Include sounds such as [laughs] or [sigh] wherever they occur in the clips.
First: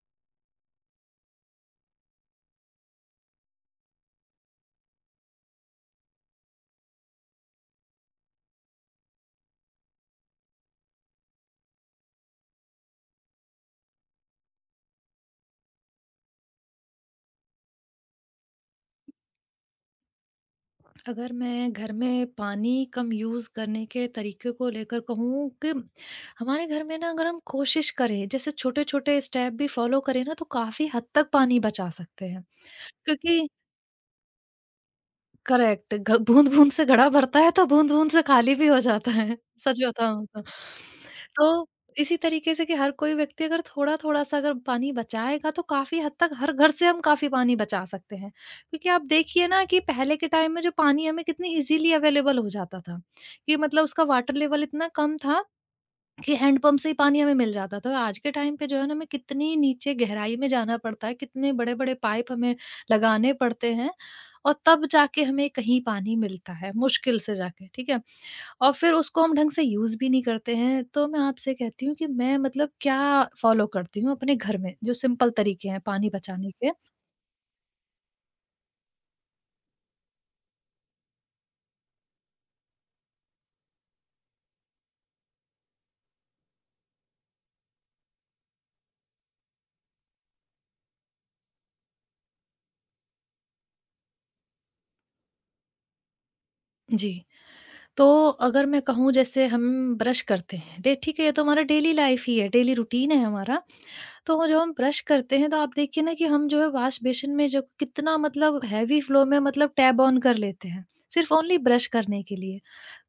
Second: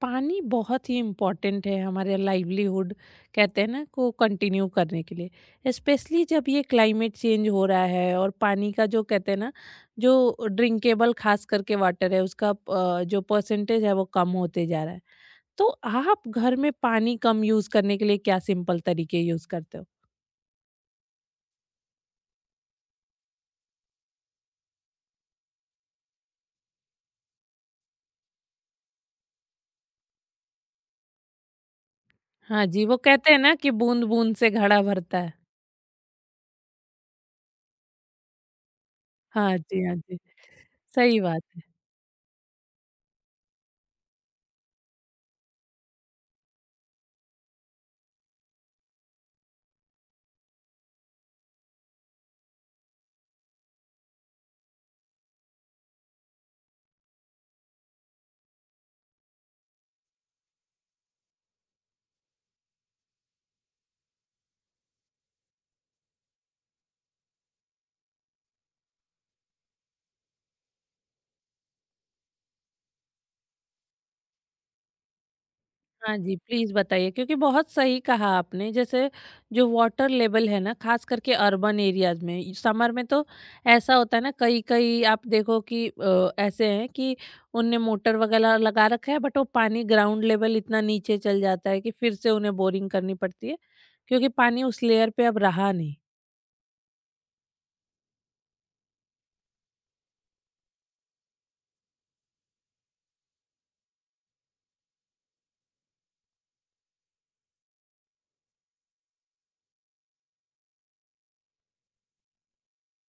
पानी बहुत ही इम्पोर्टेंट है हमारे लाइवलीहुड कहते हैं ना को कंटिन्यू करने के लिए, स्पेशली जब ये क्लाइमेट चेंज हो रहा है। और पानी का, जो कहते हैं ना, जो ड्रिंकेबल खास करके वाटर है, उसका जो परसेंटेज है वो कम होते जा रहा है। तो आप घर में पानी कम यूज करने के लिए क्या सिंपल तरीके यूज करते हो? अगर मैं घर में पानी कम यूज़ करने के तरीके को लेकर कहूँ कि हमारे घर में ना अगर हम कोशिश करें जैसे छोटे-छोटे स्टेप भी फॉलो करें ना तो काफ़ी हद तक पानी बचा सकते हैं। हाँ जी, वो कहते हैं क्योंकि ना कि बूंद बूंद से घड़ा भरता है। करेक्ट घ बूँद-बूँद से घड़ा भरता है तो बूँद-बूँद से खाली भी हो जाता है, हाँ [laughs] सच जी, हाँ जी। बताऊँ तो। सही बात है। तो इसी तरीके से कि हर कोई व्यक्ति अगर थोड़ा-थोड़ा सा अगर पानी बचाएगा तो काफ़ी हद तक हर घर से हम काफ़ी पानी बचा सकते हैं। क्योंकि आप देखिए ना कि पहले के टाइम में जो पानी हमें कितनी इज़ीली अवेलेबल हो जाता था, कि मतलब उसका वाटर लेवल इतना कम था कि हैंडपंप से ही पानी हमें मिल जाता था। आज के टाइम पे जो है ना हमें कितनी नीचे गहराई में जाना पड़ता है, कितने बड़े-बड़े पाइप हमें लगाने पड़ते हैं और तब जाके हमें कहीं पानी मिलता है, मुश्किल से जाके, ठीक है? और फिर उसको हम ढंग से यूज़ भी नहीं करते हैं। तो मैं आपसे कहती हूँ कि मैं मतलब क्या फ़ॉलो करती हूँ अपने घर में, जो सिंपल तरीके हैं पानी हाँ जी, बचाने प्लीज़ के? बताइए, क्योंकि बहुत सही कहा आपने। जैसे जो वाटर लेवल है ना, ख़ास करके अर्बन एरियाज़ में, समर में तो ऐसा होता है ना, कहीं-कहीं आप देखो कि ऐसे हैं कि उनने मोटर वगैरह लगा रखा है, बट वो पानी ग्राउंड लेवल इतना नीचे चल जाता है कि फिर से उन्हें बोरिंग करनी पड़ती है, क्योंकि पानी उस लेयर पे अब रहा नहीं। जी, तो अगर मैं कहूँ जैसे हम ब्रश करते हैं, डे ठीक है ये तो हमारा डेली लाइफ़ ही है, डेली रूटीन है हमारा। तो जब हम ब्रश करते हैं तो आप देखिए ना कि हम जो है वॉश बेसिन में जो कितना मतलब हैवी फ्लो में मतलब टैब ऑन कर लेते हैं सिर्फ ओनली ब्रश करने के लिए।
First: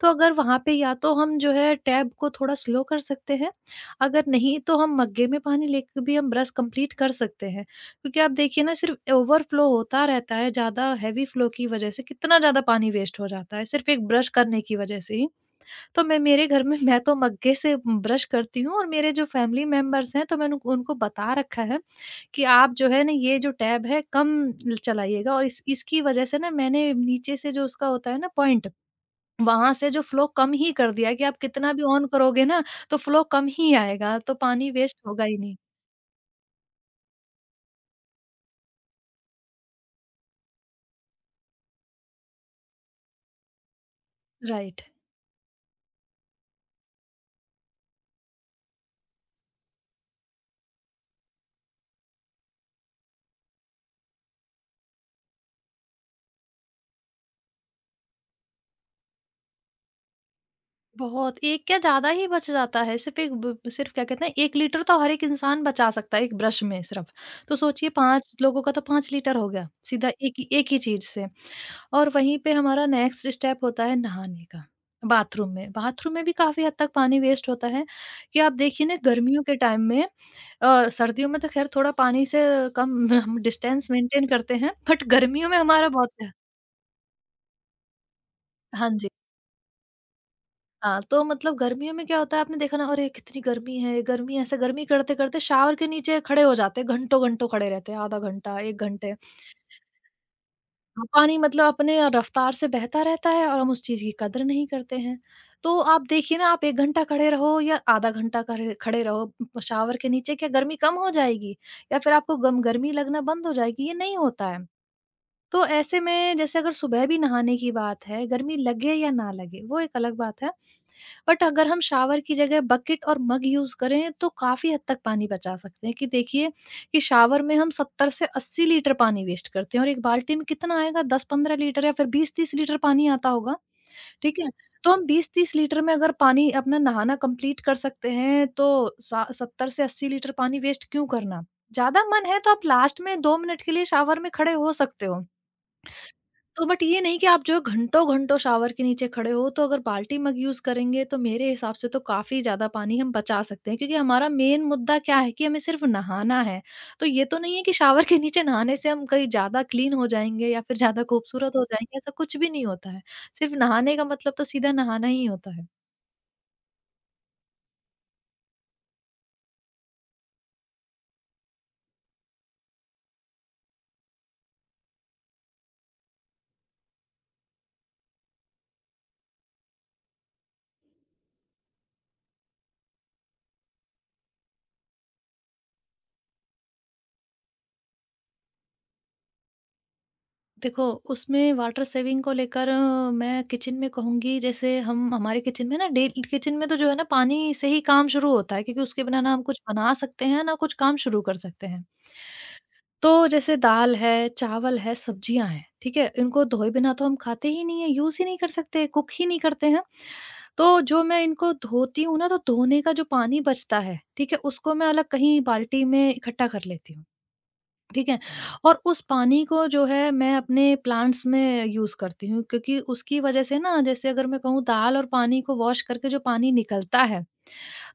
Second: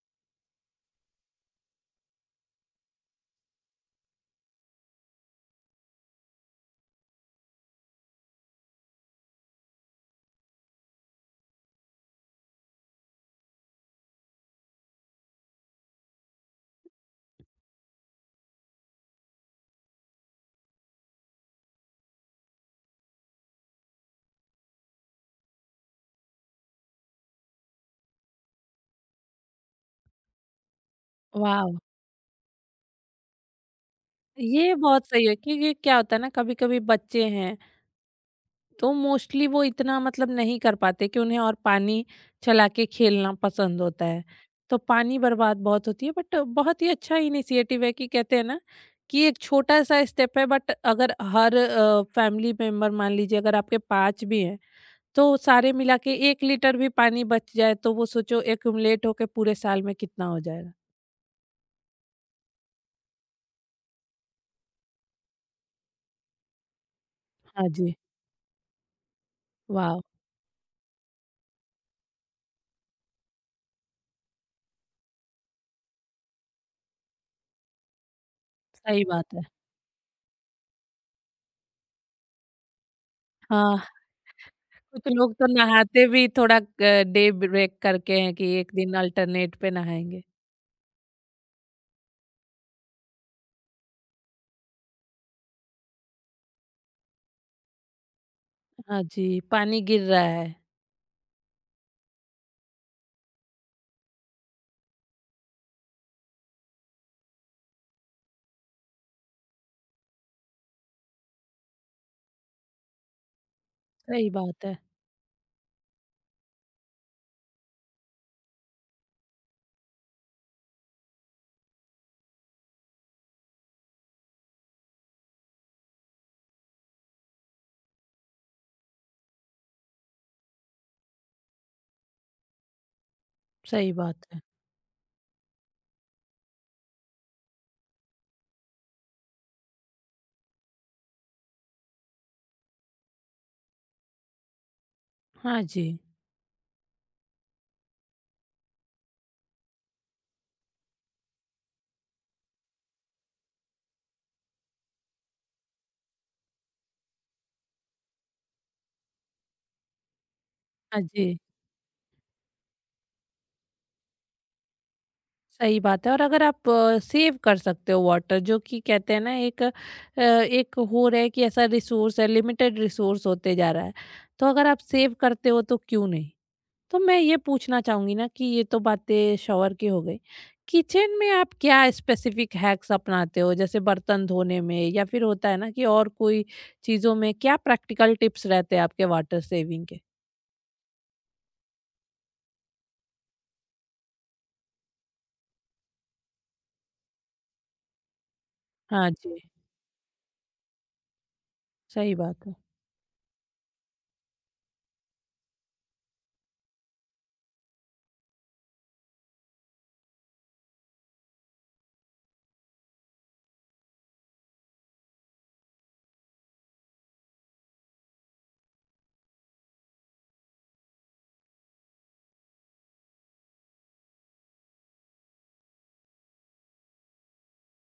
तो अगर वहाँ पे या तो हम जो है टैब को थोड़ा स्लो कर सकते हैं, अगर नहीं तो हम मग्गे में पानी लेकर भी हम ब्रश कंप्लीट कर सकते हैं, क्योंकि आप देखिए ना सिर्फ ओवरफ्लो होता रहता है ज़्यादा हैवी फ्लो की वजह से, कितना ज़्यादा पानी वेस्ट हो जाता है सिर्फ एक ब्रश करने की वजह से ही। तो मैं मेरे घर में मैं तो मग्गे से ब्रश करती हूँ और मेरे जो फैमिली मेंबर्स हैं तो मैंने उनको उनको बता रखा है कि आप जो है ना ये जो टैब है कम चलाइएगा, और इस इसकी वजह से ना मैंने नीचे से जो उसका होता है ना पॉइंट, वहां से जो फ्लो कम ही कर दिया कि आप कितना वाव! भी ऑन करोगे ना तो फ्लो कम ही आएगा तो पानी ये वेस्ट बहुत होगा सही है, ही नहीं। क्योंकि क्या होता है ना, कभी-कभी बच्चे हैं तो मोस्टली वो इतना मतलब नहीं कर पाते, कि उन्हें और पानी चला के खेलना पसंद होता है। तो राइट। पानी बर्बाद बहुत होती है, बट बहुत ही अच्छा इनिशिएटिव है। कि कहते हैं ना कि एक छोटा सा स्टेप है, बट अगर हर फैमिली मेंबर, मान लीजिए अगर आपके पाँच भी हैं, तो सारे मिला के 1 लीटर भी पानी बच जाए तो वो सोचो एक्यूमुलेट होके पूरे साल में कितना हो जाएगा। बहुत एक क्या ज़्यादा ही बच जाता है, सिर्फ़ एक ब सिर्फ़ क्या कहते हैं 1 लीटर तो हर एक इंसान बचा सकता है एक ब्रश में सिर्फ़। तो हाँ सोचिए जी। 5 लोगों का तो 5 लीटर हो गया, वाह। सीधा एक ही चीज़ से। और वहीं पे हमारा नेक्स्ट स्टेप होता है नहाने का, बाथरूम में। बाथरूम में भी काफ़ी हद तक पानी वेस्ट होता है कि आप देखिए ना सही बात है। गर्मियों के टाइम में। सर्दियों में तो ख़ैर थोड़ा पानी से कम [laughs] हम हाँ, डिस्टेंस मेंटेन करते हैं, बट कुछ लोग तो गर्मियों में हमारा नहाते बहुत भी है। थोड़ा डे ब्रेक करके हैं, कि एक हाँ दिन जी। अल्टरनेट पे नहाएँगे। हाँ, तो मतलब गर्मियों में क्या होता है आपने देखा ना अरे कितनी गर्मी है, गर्मी ऐसे गर्मी करते करते शावर के नीचे खड़े हो जाते हैं, घंटों घंटों खड़े रहते हैं, आधा घंटा एक हाँ घंटे। जी, पानी गिर रहा है। हाँ, पानी मतलब अपने रफ्तार से बहता रहता है और हम उस चीज की कदर नहीं करते हैं। तो आप देखिए ना आप एक घंटा खड़े रहो या आधा घंटा खड़े खड़े रहो शावर के नीचे, क्या गर्मी कम हो जाएगी या फिर आपको गम गर्मी लगना बंद हो जाएगी? ये नहीं सही होता बात है। है। तो ऐसे में जैसे अगर सुबह भी नहाने की बात है, गर्मी लगे या ना लगे, वो एक अलग बात है। बट अगर हम शावर की जगह बकेट और मग यूज़ करें, तो काफ़ी हद तक पानी बचा सकते हैं। कि देखिए कि शावर में हम 70 से 80 लीटर पानी वेस्ट करते हैं और एक बाल्टी में कितना आएगा, 10-15 लीटर या फिर 20-30 लीटर पानी आता होगा, सही बात ठीक है। है? तो हम 20-30 लीटर में अगर पानी अपना नहाना कंप्लीट कर सकते हैं, तो सा 70 से 80 लीटर पानी वेस्ट क्यों करना? ज़्यादा मन है तो आप लास्ट में 2 मिनट के लिए शावर में खड़े हो सकते हो। हाँ जी, तो बट ये नहीं कि आप जो घंटों-घंटों शावर के नीचे खड़े हो, तो अगर बाल्टी मग यूज़ करेंगे, तो मेरे हिसाब से तो काफ़ी ज़्यादा पानी हम बचा सकते हैं। क्योंकि हमारा मेन मुद्दा क्या है कि हमें सिर्फ़ नहाना है। तो ये तो नहीं है कि शावर के नीचे नहाने से हम कहीं ज़्यादा क्लीन हो जाएँगे या फिर हाँ ज़्यादा जी। खूबसूरत हो जाएँगे, ऐसा कुछ भी नहीं होता है। सिर्फ़ नहाने का मतलब तो सीधा नहाना ही होता है। सही बात है। और अगर आप सेव कर सकते हो वाटर, जो कि कहते हैं ना एक एक हो रहा है कि ऐसा रिसोर्स है, लिमिटेड रिसोर्स होते जा रहा है। तो अगर आप सेव करते हो तो क्यों नहीं? तो मैं ये पूछना चाहूंगी ना कि ये तो बातें शॉवर की हो गई। किचन में आप क्या स्पेसिफिक हैक्स अपनाते हो, जैसे बर्तन धोने में, या फिर होता है ना कि और कोई चीजों में क्या प्रैक्टिकल टिप्स रहते हैं आपके वाटर सेविंग के? देखो, उसमें वाटर सेविंग को लेकर मैं किचन में कहूँगी, जैसे हम हमारे किचन में ना डे किचन में तो जो है ना पानी से ही काम शुरू होता है, क्योंकि उसके हाँ बिना ना जी। हम कुछ बना सकते हैं, ना कुछ काम शुरू कर सकते हैं। सही बात है। तो जैसे दाल है, चावल है, सब्जियाँ हैं, ठीक है? इनको धोए बिना तो हम खाते ही नहीं हैं, यूज़ ही नहीं कर सकते, कुक ही नहीं करते हैं। तो जो मैं इनको धोती हूँ ना तो धोने का जो पानी बचता है, ठीक है? उसको मैं अलग कहीं बाल्टी में इकट्ठा कर लेती हूँ। ठीक है? और उस पानी को जो है मैं अपने प्लांट्स में यूज़ करती हूँ, क्योंकि उसकी वज़ह से ना, जैसे अगर मैं कहूँ दाल और पानी को वॉश करके जो पानी निकलता है,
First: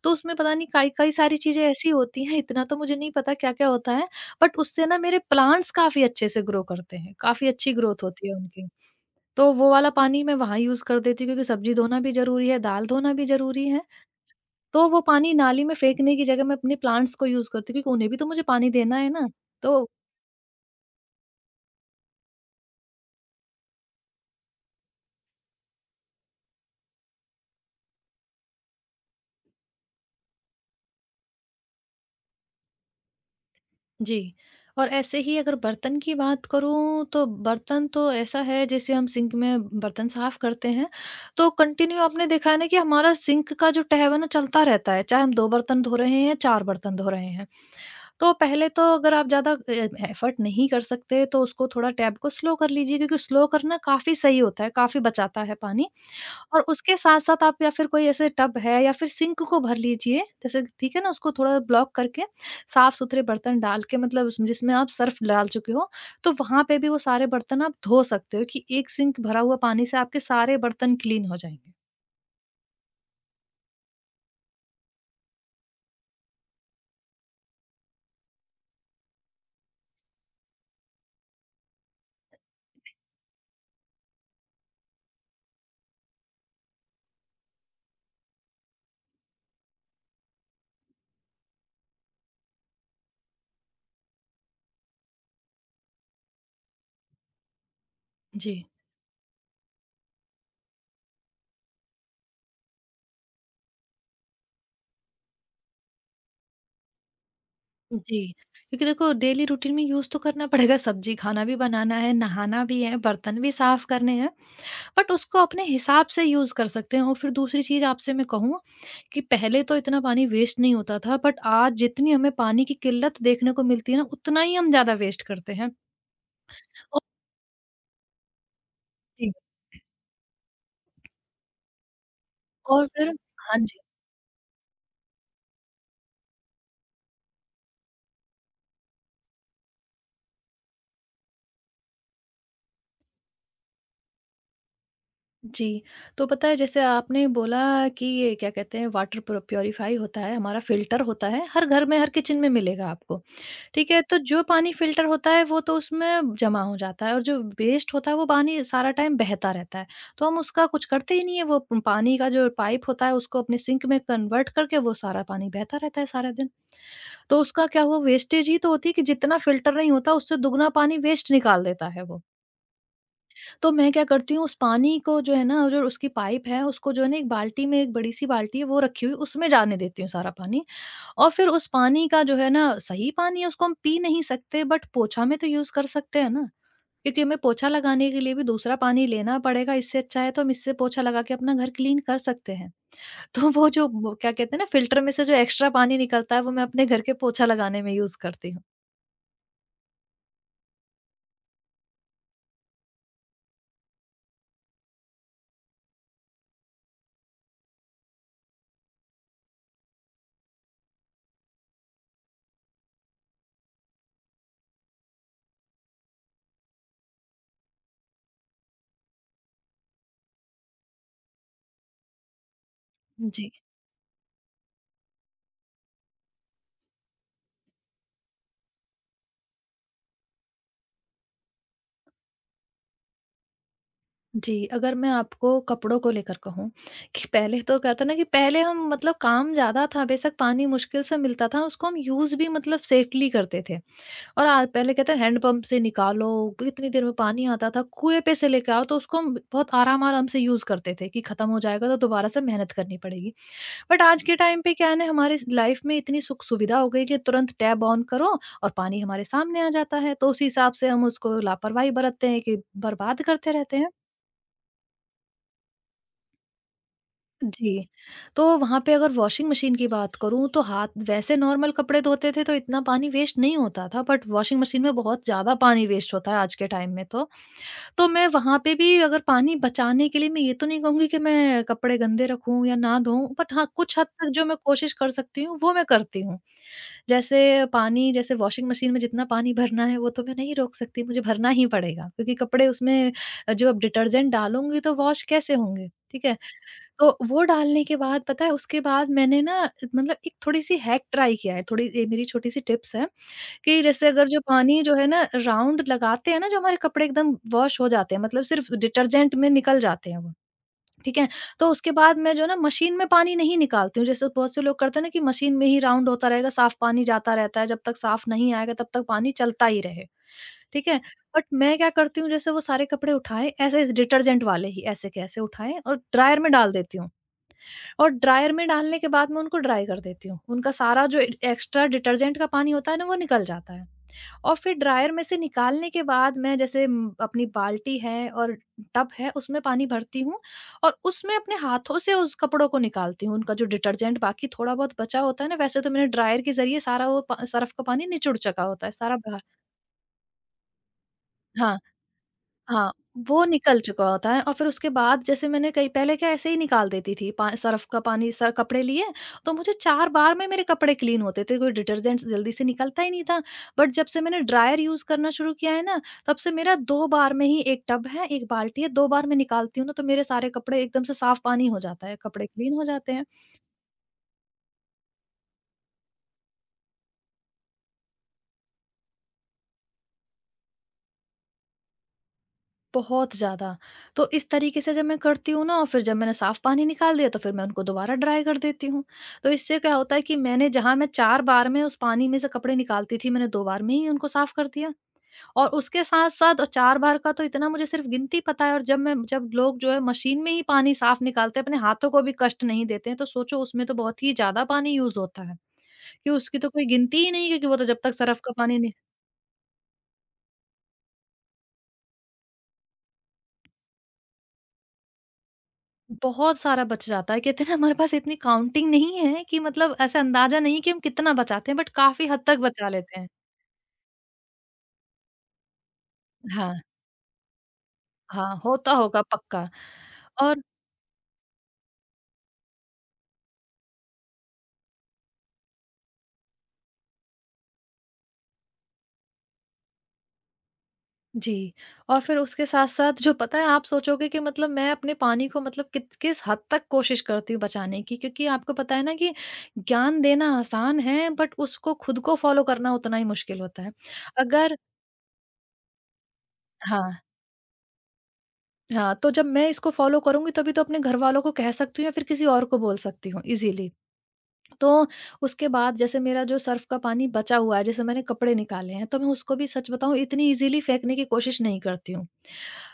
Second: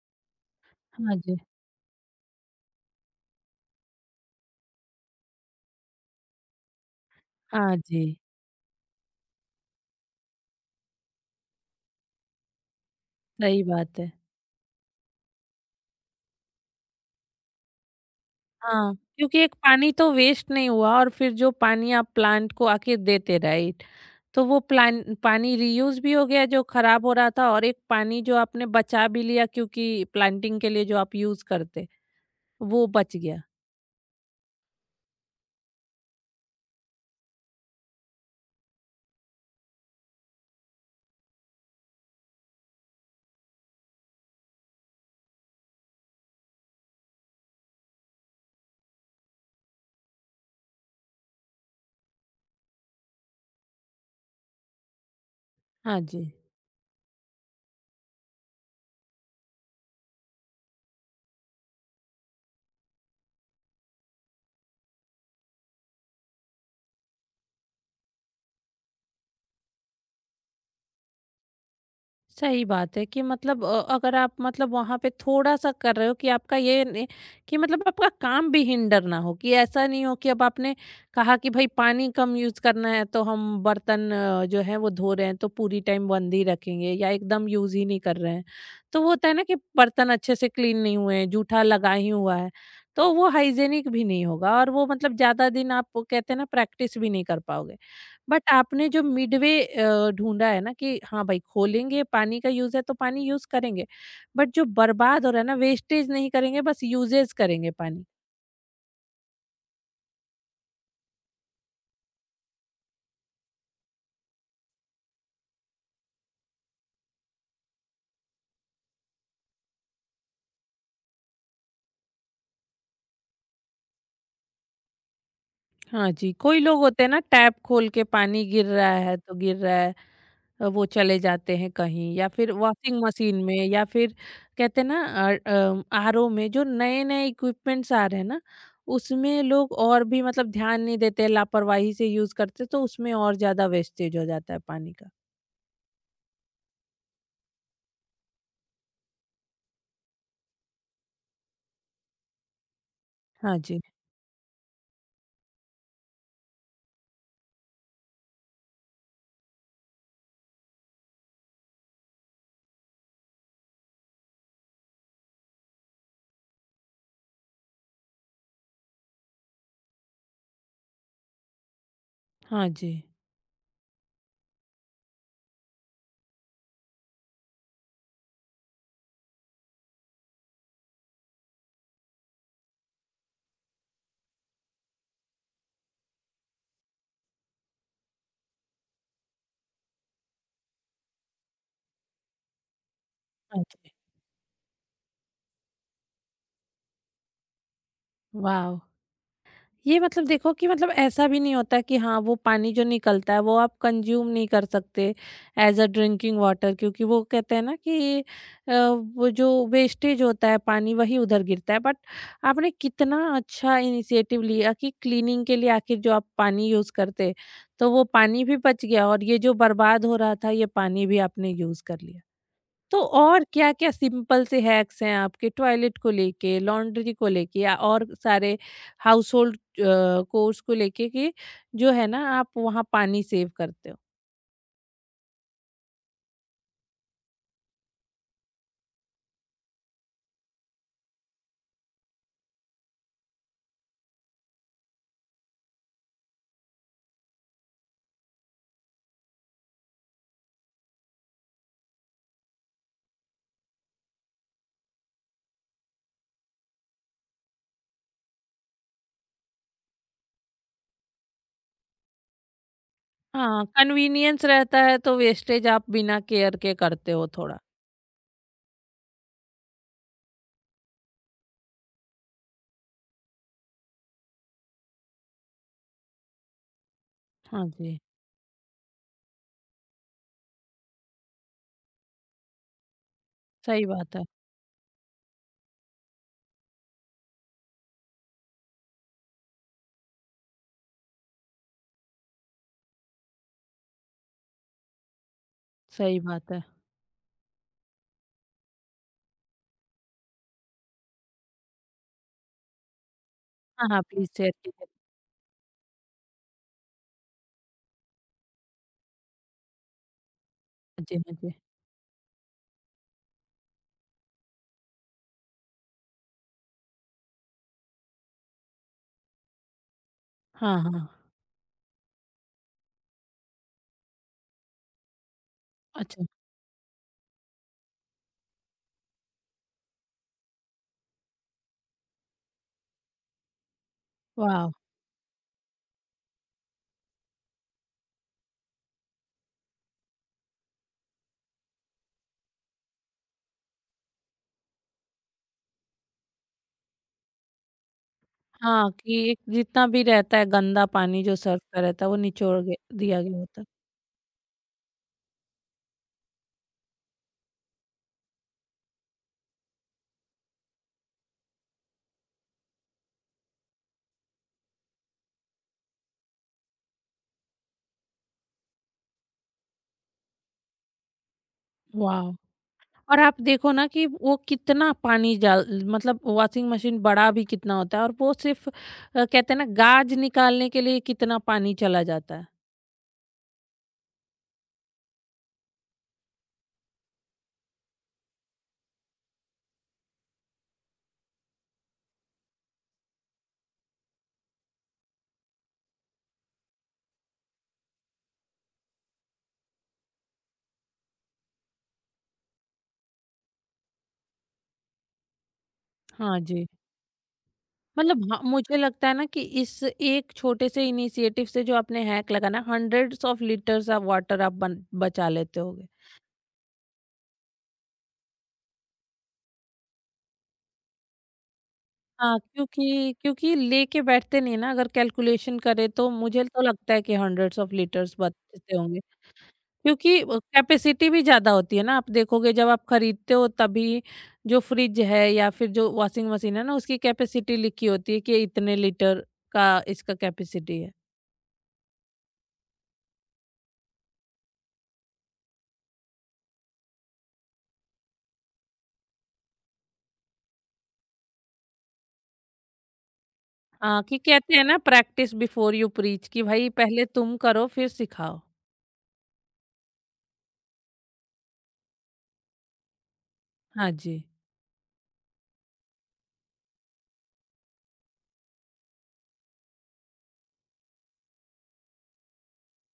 तो उसमें पता नहीं कई-कई हाँ जी। सारी चीज़ें ऐसी होती हैं, इतना तो मुझे नहीं पता क्या-क्या होता है, बट उससे ना मेरे प्लांट्स काफ़ी अच्छे से ग्रो करते हैं, काफ़ी अच्छी हाँ ग्रोथ जी। होती है उनकी। तो वो वाला पानी मैं वहाँ यूज़ कर देती हूँ, क्योंकि सब्ज़ी धोना भी ज़रूरी है, दाल धोना भी सही ज़रूरी है, बात है। तो वो पानी नाली में फेंकने की जगह मैं अपने प्लांट्स को यूज़ करती हूँ, क्योंकि उन्हें भी तो मुझे पानी हाँ, देना है ना, क्योंकि एक तो पानी तो वेस्ट नहीं हुआ, और फिर जो पानी आप प्लांट को आके देते, राइट, तो वो प्लान पानी रीयूज भी हो गया जो खराब हो रहा था, और एक पानी जो आपने बचा भी लिया, क्योंकि प्लांटिंग के लिए जो आप यूज करते वो बच गया। जी, और ऐसे ही अगर बर्तन की बात करूँ तो बर्तन तो ऐसा है, जैसे हम सिंक में बर्तन साफ़ करते हैं, तो कंटिन्यू आपने देखा है ना कि हमारा सिंक का जो टैप है ना चलता रहता है, चाहे हम 2 बर्तन धो रहे हैं या 4 बर्तन धो रहे हैं। तो पहले तो अगर आप ज़्यादा एफ़र्ट नहीं कर सकते तो उसको थोड़ा टैप को स्लो कर लीजिए, क्योंकि स्लो करना काफ़ी सही होता है, काफ़ी बचाता है पानी। हाँ जी। और उसके साथ-साथ आप या फिर कोई ऐसे टब है या फिर सिंक को भर लीजिए, जैसे ठीक है ना, उसको थोड़ा ब्लॉक करके, साफ-सुथरे बर्तन डाल के, मतलब उसमें जिसमें आप सर्फ़ डाल चुके हो, तो वहाँ पे भी वो सारे बर्तन आप धो सकते हो, कि एक सिंक भरा हुआ पानी से आपके सारे बर्तन क्लीन हो जाएँगे। सही बात है, कि मतलब अगर आप मतलब वहां पे थोड़ा सा कर रहे हो, कि आपका ये नहीं कि मतलब आपका काम भी हिंडर ना हो। कि ऐसा नहीं हो कि अब आपने कहा कि भाई पानी कम यूज करना है तो हम बर्तन जो है वो धो रहे हैं तो पूरी टाइम बंद ही रखेंगे या एकदम यूज ही नहीं कर रहे हैं। तो वो होता है ना कि बर्तन अच्छे से क्लीन नहीं हुए हैं, जूठा लगा ही हुआ है। तो वो हाइजेनिक भी नहीं होगा, और वो मतलब ज्यादा दिन आप वो कहते हैं ना प्रैक्टिस भी नहीं कर पाओगे। बट जी। आपने जो मिडवे ढूँढा है ना, कि हाँ भाई खोलेंगे, पानी का यूज़ है तो पानी यूज़ करेंगे। बट जो बर्बाद हो रहा है ना, वेस्टेज नहीं करेंगे, बस यूजेज करेंगे पानी। जी, क्योंकि देखो डेली रूटीन में यूज़ तो करना पड़ेगा, सब्ज़ी खाना भी बनाना है, नहाना भी है, बर्तन भी साफ़ करने हैं। बट उसको अपने हिसाब से यूज़ कर सकते हैं। और फिर दूसरी चीज़ आपसे मैं कहूँ कि पहले तो इतना पानी वेस्ट नहीं होता था, बट आज जितनी हमें पानी की किल्लत देखने को मिलती है ना उतना ही हम ज़्यादा वेस्ट करते हैं। हाँ जी, कोई लोग होते और हैं ना, टैप खोल के पानी गिर रहा है जी, तो गिर रहा है। वो चले जाते हैं कहीं, या फिर और वॉशिंग फिर मशीन में, हाँ जी। या फिर कहते हैं ना आरओ में जो नए-नए इक्विपमेंट्स आ रहे हैं ना, उसमें लोग और भी मतलब ध्यान नहीं देते, लापरवाही से यूज़ करते, तो उसमें और ज़्यादा वेस्टेज हो जाता है पानी का। जी, तो पता है जैसे आपने बोला कि ये क्या कहते हैं वाटर प्योरीफाई होता है, हमारा फिल्टर होता है, हर घर में हर किचन में मिलेगा आपको। हाँ जी। ठीक है, तो जो पानी फ़िल्टर होता है वो तो उसमें जमा हो जाता है और जो वेस्ट होता है वो पानी सारा टाइम बहता रहता है। तो हम उसका कुछ करते ही नहीं है, वो पानी का जो पाइप होता है उसको अपने सिंक में कन्वर्ट करके वो सारा पानी बहता रहता है सारा दिन। तो उसका क्या हुआ, वेस्टेज ही तो होती है, कि जितना फ़िल्टर नहीं होता उससे दुगना पानी वेस्ट निकाल देता है वो। हाँ जी। तो मैं क्या करती हूँ उस पानी को जो है ना, जो उसकी पाइप है उसको जो है ना एक बाल्टी में, एक बड़ी-सी बाल्टी है वो रखी हुई, उसमें जाने देती हूँ सारा पानी। और फिर उस पानी का जो है ना, सही पानी है उसको हम पी नहीं सकते बट पोछा में तो यूज़ कर सकते हैं ना, क्योंकि हमें पोछा लगाने के लिए भी दूसरा पानी लेना पड़ेगा, इससे अच्छा है तो हम इससे पोछा लगा के अपना घर क्लीन कर सकते हैं। [laughs] तो हाँ वो जो जी। वो क्या कहते हैं ना फ़िल्टर में से जो एक्स्ट्रा पानी निकलता है वो मैं अपने घर के पोछा लगाने में यूज़ करती हूँ। वाव! ये मतलब देखो कि मतलब ऐसा भी नहीं होता कि हाँ, वो पानी जो निकलता है वो आप कंज़्यूम नहीं कर सकते एज़ अ ड्रिंकिंग वाटर, क्योंकि वो कहते हैं ना कि अ, वो जो वेस्टेज होता है पानी, वही उधर गिरता है। बट आपने कितना अच्छा इनिशिएटिव लिया, कि क्लीनिंग के लिए आखिर जो आप पानी यूज़ करते, तो वो पानी भी बच गया और ये जो बर्बाद हो रहा था ये पानी भी आपने यूज़ कर लिया। तो और जी। क्या-क्या सिंपल से हैक्स हैं आपके, टॉयलेट को लेके, लॉन्ड्री को लेके, या और सारे हाउसहोल्ड कोर्स को लेके, कि जो है ना आप वहाँ पानी सेव करते हो? जी, अगर मैं आपको कपड़ों को लेकर कहूँ कि पहले तो कहते हैं ना कि पहले हम मतलब काम ज़्यादा था, बेशक पानी मुश्किल से मिलता था, उसको हम यूज़ भी मतलब सेफली करते थे। और आ पहले कहते हैं हैंडपंप से निकालो, कितनी देर में पानी आता था, कुएँ पे से लेके आओ, तो उसको हम बहुत आराम-आराम से यूज़ करते थे कि खत्म हो जाएगा तो दोबारा से मेहनत करनी पड़ेगी। बट आज के टाइम पे क्या है ना हमारे लाइफ में इतनी सुख-सुविधा हो गई कि तुरंत टैब ऑन करो और पानी हमारे सामने आ जाता है, तो उसी हिसाब से हम उसको लापरवाही बरतते हैं कि बर्बाद करते हाँ, रहते हैं। कन्वीनियंस रहता है तो वेस्टेज आप बिना केयर के करते हो थोड़ा। जी। तो वहाँ पे अगर वॉशिंग मशीन की बात करूँ, तो हाथ वैसे नॉर्मल कपड़े धोते थे तो इतना पानी वेस्ट नहीं होता था, बट वॉशिंग मशीन में बहुत ज़्यादा पानी वेस्ट होता है आज के टाइम में तो। हाँ जी। तो मैं वहाँ पे भी अगर पानी बचाने के लिए, मैं ये तो नहीं कहूँगी कि मैं कपड़े गंदे रखूँ या ना धोऊँ, बट हाँ, सही कुछ हद बात है। तक जो मैं कोशिश कर सकती हूँ, वो मैं करती हूँ। जैसे पानी, जैसे वॉशिंग मशीन में जितना पानी भरना है, वो तो मैं नहीं रोक सकती, मुझे भरना ही पड़ेगा, क्योंकि कपड़े उसमें जो अब डिटर्जेंट डालूँगी तो वॉश कैसे होंगे, सही ठीक है? बात है। तो वो डालने के बाद, पता है, उसके बाद मैंने ना, मतलब एक थोड़ी-सी हैक ट्राई किया है, थोड़ी ये मेरी छोटी-सी टिप्स है। कि हाँ, हाँ, जैसे प्लीज़ अगर जो शेयर पानी कीजिए। जो है ना, राउंड लगाते हैं ना, जो हमारे कपड़े एकदम वॉश हो जाते हैं, मतलब सिर्फ डिटर्जेंट में निकल जाते हैं वो, हाँ जी, ठीक है? हाँ जी। तो उसके बाद मैं, जो है ना, मशीन में पानी नहीं निकालती हूँ। जैसे बहुत से लोग करते हैं ना कि मशीन में ही राउंड होता रहेगा, साफ पानी जाता रहता है, जब तक साफ नहीं आएगा तब तक पानी चलता ही रहे, हाँ, ठीक है? हाँ। बट मैं क्या करती हूँ, जैसे वो सारे कपड़े उठाए, ऐसे डिटर्जेंट वाले ही ऐसे के ऐसे उठाए, और अच्छा। ड्रायर में डाल देती हूँ। और ड्रायर में डालने के बाद मैं उनको ड्राई कर देती हूँ। उनका सारा जो एक्स्ट्रा डिटर्जेंट का पानी होता है ना, वो निकल जाता है। और वाव! फिर ड्रायर में से निकालने के बाद, मैं जैसे अपनी बाल्टी है और टब है, उसमें पानी भरती हूँ, और उसमें अपने हाथों से उस कपड़ों को निकालती हूँ। उनका जो डिटर्जेंट बाकी थोड़ा बहुत बचा होता है ना, वैसे तो मैंने ड्रायर के जरिए सारा, वो सर्फ का पानी निचुड़ चुका होता हाँ, है सारा कि एक बाहर। जितना भी रहता है गंदा पानी जो सर्फ हाँ, का रहता है वो निचोड़ गे हाँ, दिया गया वो होता है। निकल चुका होता है। और फिर उसके बाद, जैसे मैंने कई पहले क्या, ऐसे ही निकाल देती थी पा सर्फ़ का पानी, सर कपड़े लिए, तो मुझे 4 बार में मेरे कपड़े क्लीन होते थे, कोई डिटर्जेंट जल्दी से निकलता ही नहीं था। बट जब से मैंने ड्रायर यूज़ करना शुरू किया है ना, तब से मेरा 2 बार में ही, 1 टब है, 1 बाल्टी है, 2 बार मैं निकालती हूँ ना, तो मेरे सारे कपड़े एकदम से साफ़ पानी हो जाता है, वाव! कपड़े क्लीन हो जाते और हैं। आप देखो ना कि वो कितना पानी डाल, मतलब वॉशिंग मशीन बड़ा भी कितना होता है, और वो सिर्फ कहते हैं ना गाज निकालने के लिए कितना पानी चला जाता है। बहुत ज़्यादा। तो इस तरीके से जब मैं करती हूँ ना, और फिर जब मैंने साफ़ पानी निकाल दिया, तो फिर मैं उनको दोबारा ड्राई कर देती हूँ। तो इससे क्या होता है कि मैंने जहाँ मैं 4 बार में उस पानी में से कपड़े निकालती थी, मैंने 2 बार में ही उनको साफ़ कर दिया। और उसके साथ-साथ 4 बार का तो इतना मुझे सिर्फ़ गिनती पता है, और जब लोग जो है मशीन में ही पानी साफ़ निकालते हैं, अपने हाथों को भी कष्ट नहीं देते हैं, तो सोचो उसमें तो बहुत ही ज़्यादा पानी यूज़ होता है। कि हाँ उसकी जी। तो कोई गिनती ही नहीं है, क्योंकि वो तो जब तक मतलब हाँ, सरफ़ का मुझे पानी। लगता है ना कि इस एक छोटे से इनिशिएटिव से, जो आपने हैक लगाना, hundreds of litres of water आप बन बचा लेते होगे। बहुत सारा बच जाता है। कहते हैं ना, हमारे पास इतनी काउंटिंग नहीं है कि, मतलब ऐसा अंदाजा नहीं है कि हम कितना बचाते हैं, बट काफ़ी हाँ, हद तक बचा क्योंकि लेते हैं। क्योंकि लेके बैठते नहीं है ना, अगर कैलकुलेशन करें तो मुझे तो हाँ, लगता है कि हंड्रेड्स ऑफ लीटर्स हाँ, बचते होता होंगे। होगा पक्का। क्योंकि और कैपेसिटी भी ज़्यादा होती है ना, आप देखोगे जब आप खरीदते हो तभी। जो फ्रिज है या फिर जो वॉशिंग मशीन है ना, उसकी कैपेसिटी लिखी होती है कि इतने लीटर का इसका कैपेसिटी है। जी, और फिर उसके साथ-साथ जो पता है, आप सोचोगे कि, मतलब मैं अपने पानी को, मतलब कित किस हद तक कोशिश करती हूँ बचाने की, क्योंकि आपको पता है ना कि ज्ञान देना आसान है, बट उसको खुद को फ़ॉलो करना उतना ही मुश्किल होता है। हाँ, कि कहते हैं ना, अगर प्रैक्टिस बिफोर यू प्रीच, कि भाई पहले हाँ, तुम करो फिर सिखाओ। हाँ, तो जब मैं इसको फ़ॉलो करूँगी, तभी तो अपने घरवालों को कह सकती हूँ, या फिर किसी और को बोल सकती हूँ हाँ इज़ीली। जी। तो उसके बाद, जैसे मेरा जो सर्फ़ का पानी बचा हुआ है, जैसे मैंने कपड़े निकाले हैं, तो मैं उसको भी, सच बताऊँ, इतनी ईज़िली फेंकने की कोशिश नहीं करती हूँ।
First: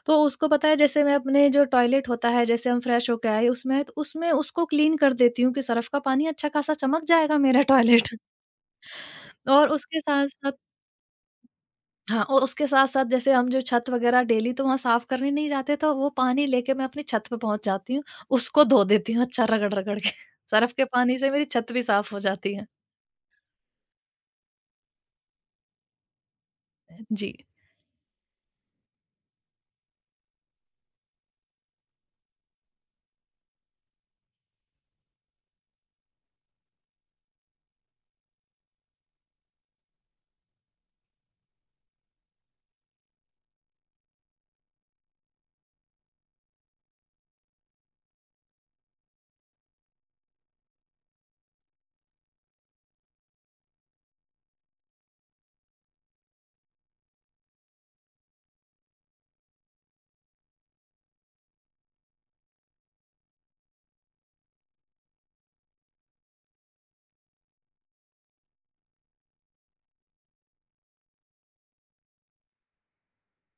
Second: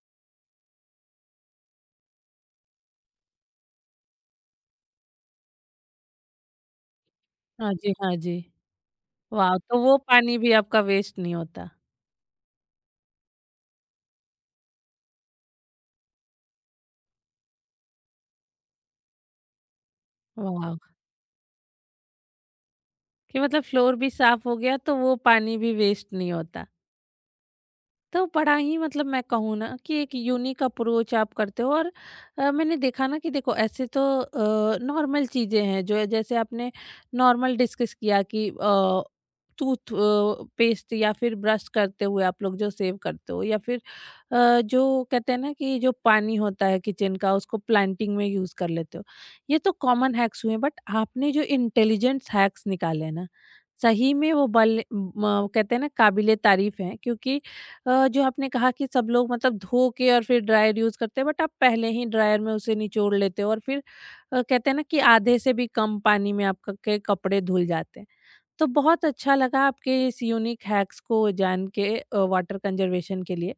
तो उसको, पता है, जैसे मैं अपने जो टॉयलेट होता है, जैसे हम फ्रेश होके आए उसमें, तो उसमें उसको क्लीन कर देती हूँ कि सर्फ़ का पानी, अच्छा खासा चमक जाएगा मेरा हाँ जी। टॉयलेट। हाँ जी। [laughs] वाह, और तो वो उसके पानी भी साथ-साथ, आपका वेस्ट नहीं होता। हाँ, और उसके साथ-साथ जैसे हम जो छत वग़ैरह डेली तो वहाँ साफ़ करने नहीं जाते, तो वो पानी लेके मैं अपनी छत पे पहुँच जाती हूँ, उसको धो देती हूँ अच्छा रगड़-रगड़ के। [laughs] सर्फ़ वाह, के पानी से मेरी छत भी साफ़ हो जाती है। कि मतलब फ्लोर भी साफ हो गया, तो वो पानी भी वेस्ट नहीं होता। जी। तो बड़ा ही, मतलब मैं कहूँ ना कि एक यूनिक अप्रोच आप करते हो। और मैंने देखा ना कि देखो ऐसे तो नॉर्मल चीज़ें हैं जो है, जैसे आपने नॉर्मल डिस्कस किया कि टूथ पेस्ट या फिर ब्रश करते हुए आप लोग जो सेव करते हो, या फिर जो कहते हैं ना कि जो पानी होता है किचन का, उसको प्लांटिंग में यूज़ कर लेते हो, ये तो कॉमन हैक्स हुए। बट आपने जो इंटेलिजेंट हैक्स निकाले हैं ना, सही में वो कहते हैं ना, काबिले तारीफ है। क्योंकि जो आपने कहा कि सब लोग मतलब धो के और फिर ड्रायर यूज़ करते हैं, बट आप पहले ही ड्रायर में उसे निचोड़ लेते हो, और फिर कहते हैं ना कि आधे से भी कम पानी में आपका के कपड़े धुल जाते हैं। तो बहुत अच्छा लगा आपके इस यूनिक हैक्स को जान के, वाटर कंजर्वेशन के लिए।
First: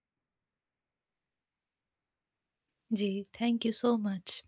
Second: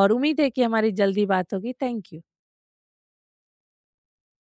और उम्मीद है कि हमारी जल्दी बात होगी। Thank you. जी, thank you so much.